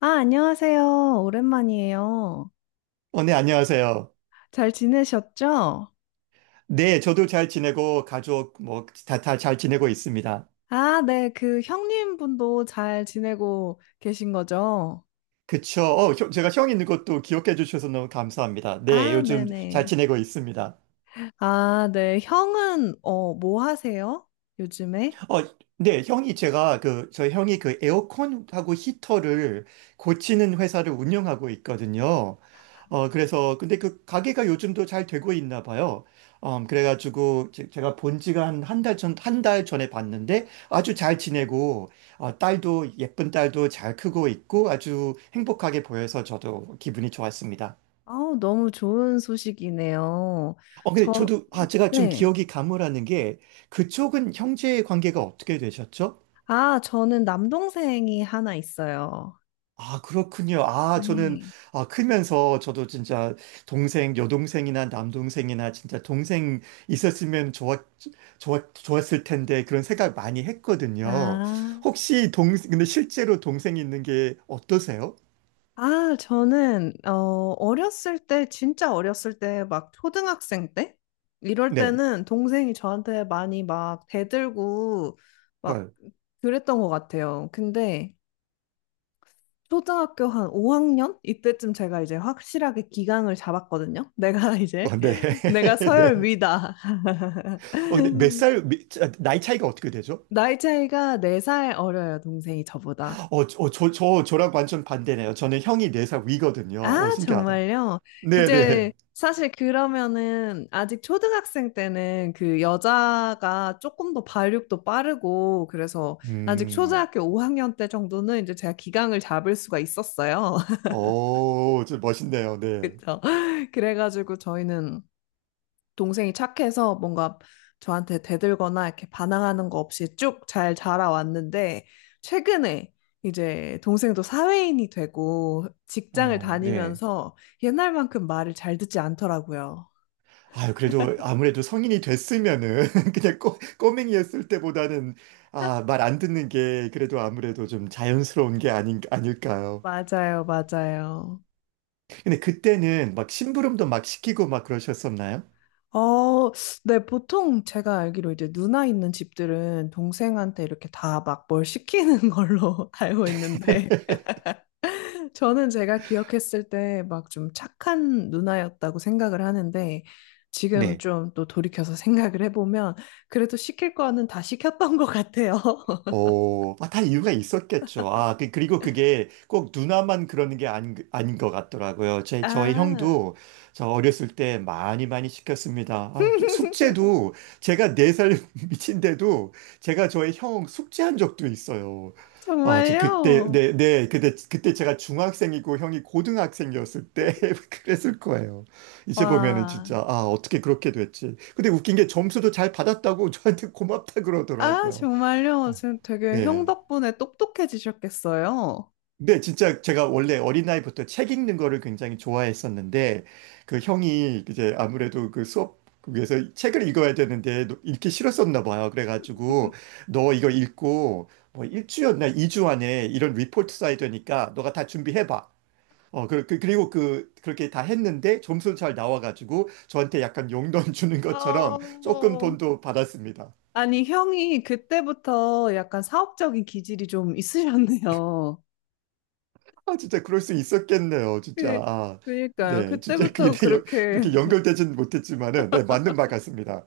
아, 안녕하세요. 오랜만이에요. 네, 안녕하세요. 잘 지내셨죠? 네, 저도 잘 지내고, 가족, 뭐, 다 잘 지내고 있습니다. 아, 네. 그 형님 분도 잘 지내고 계신 거죠? 그쵸. 제가 형 있는 것도 기억해 주셔서 너무 감사합니다. 네, 아, 요즘 잘 네네. 지내고 있습니다. 아, 네. 형은, 뭐 하세요? 요즘에? 어, 네, 형이 그 에어컨하고 히터를 고치는 회사를 운영하고 있거든요. 근데 그 가게가 요즘도 잘 되고 있나 봐요. 그래가지고 제가 본 지가 한 한 달 전에 봤는데 아주 잘 지내고, 딸도, 예쁜 딸도 잘 크고 있고 아주 행복하게 보여서 저도 기분이 좋았습니다. 아우, 너무 좋은 소식이네요. 근데 저, 저도, 제가 좀 네. 기억이 가물하는 게 그쪽은 형제 관계가 어떻게 되셨죠? 아, 저는 남동생이 하나 있어요. 아, 그렇군요. 아, 저는, 네. 아, 크면서 저도 진짜 동생, 여동생이나 남동생이나 진짜 동생 있었으면 좋았을 텐데 그런 생각 많이 했거든요. 아. 근데 실제로 동생이 있는 게 어떠세요? 아, 저는, 어렸을 때, 진짜 어렸을 때, 막 초등학생 때? 이럴 네. 때는 동생이 저한테 많이 막 대들고, 막 헐. 그랬던 것 같아요. 근데 초등학교 한 5학년? 이때쯤 제가 이제 확실하게 기강을 잡았거든요. 내가 이제, 어, 네. 내가 서열 네. 위다. 근데 몇 살, 미- 자, 나이 차이가 어떻게 되죠? 나이 차이가 4살 어려요, 동생이 저보다. 저랑 완전 반대네요. 저는 형이 4살 위거든요. 아, 신기하다. 정말요? 이제 네네. 사실 그러면은 아직 초등학생 때는 그 여자가 조금 더 발육도 빠르고 그래서 아직 음, 초등학교 5학년 때 정도는 이제 제가 기강을 잡을 수가 있었어요. 오, 좀 멋있네요. 네. 그쵸? 그래가지고 저희는 동생이 착해서 뭔가 저한테 대들거나 이렇게 반항하는 거 없이 쭉 잘 자라왔는데, 최근에 이제 동생도 사회인이 되고 직장을 어, 네. 다니면서 옛날만큼 말을 잘 듣지 않더라고요. 그래도 아무래도 성인이 됐으면은 그냥 꼬맹이였을 때보다는 말 안 듣는 게 그래도 아무래도 좀 자연스러운 게 아닐까요? 맞아요, 맞아요. 근데 그때는 막 심부름도 막 시키고 막 그러셨었나요? 어, 네, 보통 제가 알기로 이제 누나 있는 집들은 동생한테 이렇게 다 막 뭘 시키는 걸로 알고 있는데, 저는 제가 기억했을 때 막 좀 착한 누나였다고 생각을 하는데 지금 네. 좀 또 돌이켜서 생각을 해보면 그래도 시킬 거는 다 시켰던 것 같아요. 다 이유가 있었겠죠. 아, 그리고 그게 꼭 누나만 그러는 게 아닌 것 같더라고요. 저의 아, 형도 저 어렸을 때 많이 많이 시켰습니다. 저 숙제도 제가 4살 미친데도 제가 저의 형 숙제한 적도 있어요. 정말요? 네, 네, 그때 제가 중학생이고 형이 고등학생이었을 때 그랬을 거예요. 이제 보면은 와, 진짜, 어떻게 그렇게 됐지. 근데 웃긴 게 점수도 잘 받았다고 저한테 고맙다 아, 그러더라고요. 정말요? 아, 지금 되게 형 네. 덕분에 똑똑해지셨겠어요? 근데 진짜 제가 원래 어린나이부터 책 읽는 거를 굉장히 좋아했었는데, 그 형이 이제 아무래도 그 수업 위해서 책을 읽어야 되는데 읽기 싫었었나 봐요. 그래가지고, 너 이거 읽고 뭐 일주였나 이주 안에 이런 리포트 써야 되니까 너가 다 준비해봐. 그리고 그렇게 다 했는데 점수 잘 나와가지고 저한테 약간 용돈 주는 것처럼 어, 조금 돈도 받았습니다. 아니, 형이 그때부터 약간 사업적인 기질이 좀 있으셨네요. 진짜 그럴 수 있었겠네요, 진짜. 그, 그니까요. 네, 진짜 그게 그때부터 그렇게 이렇게 연결되진 못했지만은, 네, 맞는 말 같습니다.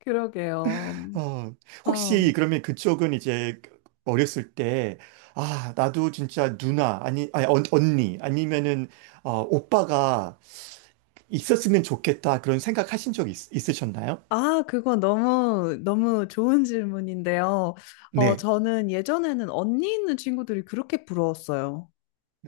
그러게요. 어, 어. 혹시 그러면 그쪽은 이제 어렸을 때, 나도 진짜 누나, 아니, 아니, 언니, 아니면은, 오빠가 있었으면 좋겠다, 그런 생각하신 적 있으셨나요? 아, 그거 너무, 너무 좋은 질문인데요. 네. 저는 예전에는 언니 있는 친구들이 그렇게 부러웠어요.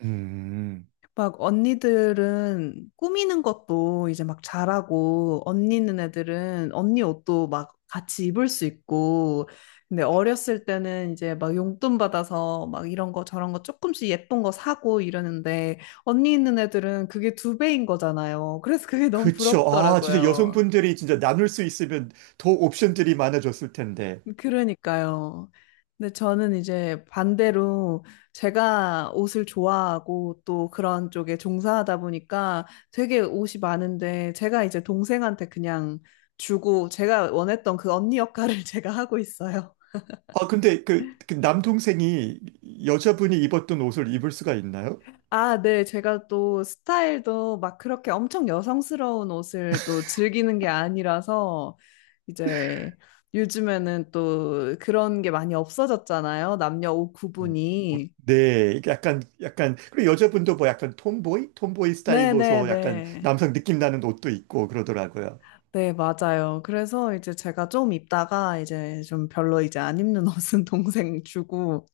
음, 막 언니들은 꾸미는 것도 이제 막 잘하고, 언니 있는 애들은 언니 옷도 막 같이 입을 수 있고, 근데 어렸을 때는 이제 막 용돈 받아서 막 이런 거 저런 거 조금씩 예쁜 거 사고 이러는데, 언니 있는 애들은 그게 두 배인 거잖아요. 그래서 그게 너무 그쵸. 진짜 부럽더라고요. 여성분들이 진짜 나눌 수 있으면 더 옵션들이 많아졌을 텐데. 그러니까요. 근데 저는 이제 반대로 제가 옷을 좋아하고 또 그런 쪽에 종사하다 보니까 되게 옷이 많은데 제가 이제 동생한테 그냥 주고 제가 원했던 그 언니 역할을 제가 하고 있어요. 근데 그 남동생이 여자분이 입었던 옷을 입을 수가 있나요? 아, 네. 제가 또 스타일도 막 그렇게 엄청 여성스러운 옷을 또 즐기는 게 아니라서 이제 요즘에는 또 그런 게 많이 없어졌잖아요. 남녀 옷 음. 어, 구분이. 네, 이게 약간, 그리고 여자분도 뭐 약간 톰보이 스타일로서 약간 네네네. 남성 느낌 나는 옷도 있고 그러더라고요. 네, 맞아요. 그래서 이제 제가 좀 입다가 이제 좀 별로 이제 안 입는 옷은 동생 주고,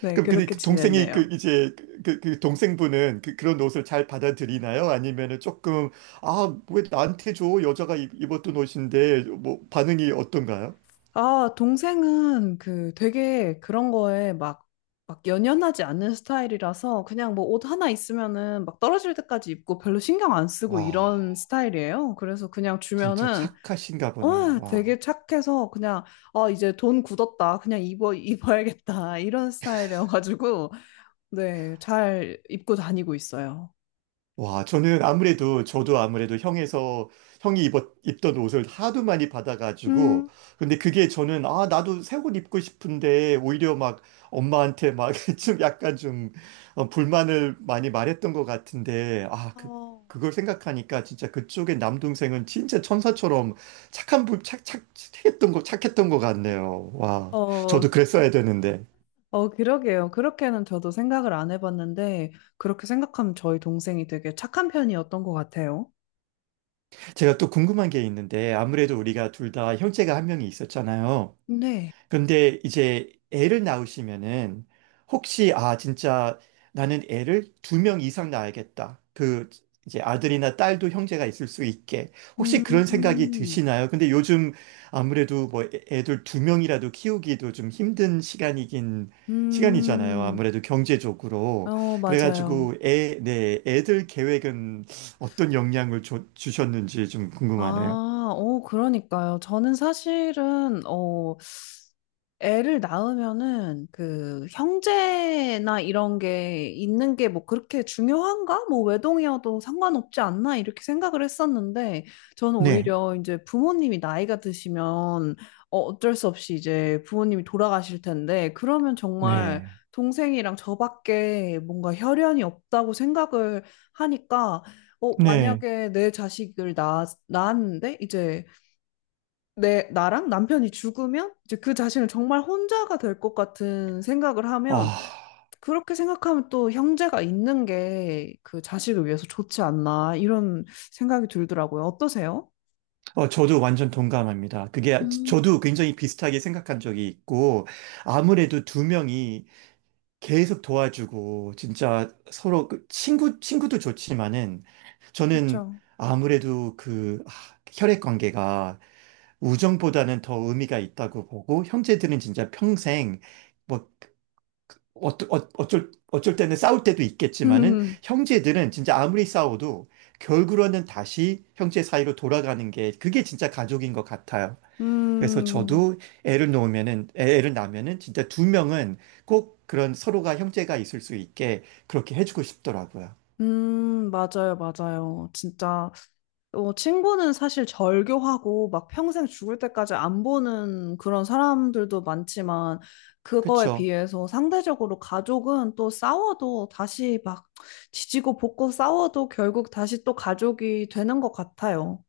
네, 그럼 근데 그렇게 그 동생이 그 지냈네요. 이제 그, 그- 그 동생분은 그런 옷을 잘 받아들이나요? 아니면은 조금, 왜 나한테 줘? 여자가 입었던 옷인데, 뭐 반응이 어떤가요? 아, 동생은 그 되게 그런 거에 막, 막 연연하지 않는 스타일이라서 그냥 뭐 옷 하나 있으면은 막 떨어질 때까지 입고 별로 신경 안 쓰고 와, 이런 스타일이에요. 그래서 그냥 진짜 주면은, 착하신가 보네요. 와. 되게 착해서 그냥, 아, 이제 돈 굳었다. 그냥 입어, 입어야겠다. 이런 스타일이어가지고. 네, 잘 입고 다니고 있어요. 와, 저도 아무래도 형이 입던 옷을 하도 많이 받아가지고, 음, 근데 그게 저는, 나도 새옷 입고 싶은데, 오히려 막 엄마한테 막 좀 약간 불만을 많이 말했던 것 같은데, 어, 그걸 생각하니까 진짜 그쪽의 남동생은 진짜 천사처럼 착한 분, 착, 착, 착했던 거, 착했던 것 같네요. 와, 어, 저도 그랬어야 되는데. 어, 그러게요. 그렇게는 저도 생각을 안 해봤는데, 그렇게 생각하면 저희 동생이 되게 착한 편이었던 것 같아요. 제가 또 궁금한 게 있는데, 아무래도 우리가 둘 다 형제가 한 명이 있었잖아요. 네. 근데 이제 애를 낳으시면은 혹시 진짜 나는 애를 2명 이상 낳아야겠다. 그 이제 아들이나 딸도 형제가 있을 수 있게 혹시 그런 생각이 음, 드시나요? 근데 요즘 아무래도 뭐 애들 두 명이라도 키우기도 좀 힘든 시간이긴 시간이잖아요. 음, 아무래도 경제적으로. 어, 맞아요. 그래가지고 네, 애들 계획은 어떤 영향을 주셨는지 좀 궁금하네요. 아, 그러니까요. 저는 사실은, 애를 낳으면은 그 형제나 이런 게 있는 게 뭐 그렇게 중요한가? 뭐 외동이어도 상관없지 않나? 이렇게 생각을 했었는데 저는 네, 오히려 이제 부모님이 나이가 드시면 어쩔 수 없이 이제 부모님이 돌아가실 텐데 그러면 정말 네, 동생이랑 저밖에 뭔가 혈연이 없다고 생각을 하니까 네. 만약에 내 자식을 낳았는데 이제 내 나랑 남편이 죽으면 이제 그 자신을 정말 혼자가 될 것 같은 생각을 하면 아. 그렇게 생각하면 또 형제가 있는 게 그 자식을 위해서 좋지 않나 이런 생각이 들더라고요. 어떠세요? 저도 완전 동감합니다. 그게, 음. 저도 굉장히 비슷하게 생각한 적이 있고, 아무래도 두 명이 계속 도와주고, 진짜 서로, 친구도 좋지만은, 저는 그렇죠. 아무래도 혈액 관계가 우정보다는 더 의미가 있다고 보고, 형제들은 진짜 평생, 뭐, 어쩔 때는 싸울 때도 있겠지만은 음, 형제들은 진짜 아무리 싸워도 결국은 다시 형제 사이로 돌아가는 게 그게 진짜 가족인 것 같아요. 그래서 음, 저도 애를 낳으면은 진짜 두 명은 꼭 그런 서로가 형제가 있을 수 있게 그렇게 해주고 싶더라고요. 맞아요, 맞아요. 진짜 친구는 사실 절교하고 막 평생 죽을 때까지 안 보는 그런 사람들도 많지만 그거에 그쵸? 비해서 상대적으로 가족은 또 싸워도 다시 막 지지고 볶고 싸워도 결국 다시 또 가족이 되는 것 같아요.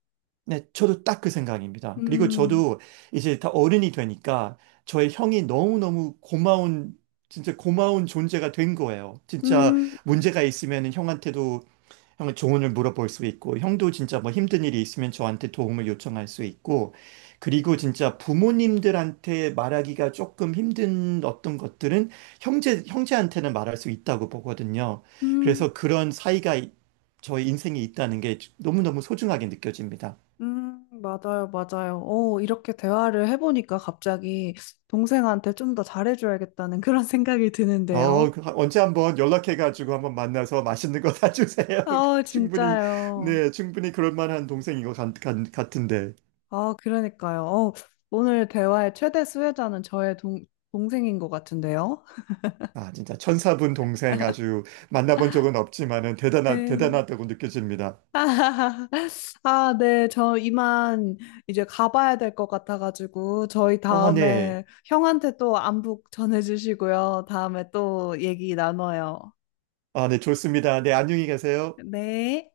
네, 저도 딱 그 생각입니다. 그리고 음, 저도 이제 다 어른이 되니까 저의 형이 너무너무 고마운, 진짜 고마운 존재가 된 거예요. 진짜 음, 문제가 있으면 형한테도 형을 조언을 물어볼 수 있고, 형도 진짜 뭐 힘든 일이 있으면 저한테 도움을 요청할 수 있고, 그리고 진짜 부모님들한테 말하기가 조금 힘든 어떤 것들은 형제한테는 말할 수 있다고 보거든요. 음, 그래서 그런 사이가 저의 인생에 있다는 게 너무너무 소중하게 느껴집니다. 맞아요, 맞아요. 이렇게 대화를 해보니까 갑자기 동생한테 좀 더 잘해줘야겠다는 그런 생각이 드는데요. 언제 한번 연락해가지고 한번 만나서 맛있는 거 사주세요. 아, 충분히, 진짜요. 네, 충분히 그럴 만한 동생인 것 같, 은데 아, 그러니까요. 오늘 대화의 최대 수혜자는 저의 동생인 것 같은데요. 진짜 천사분 동생 아주 만나본 적은 없지만은 네. 대단하다고 느껴집니다. 아, 네. 저 이만 이제 가봐야 될 것 같아가지고, 저희 아, 네. 다음에 형한테 또 안부 전해주시고요. 다음에 또 얘기 나눠요. 네, 좋습니다. 네, 안녕히 계세요. 네.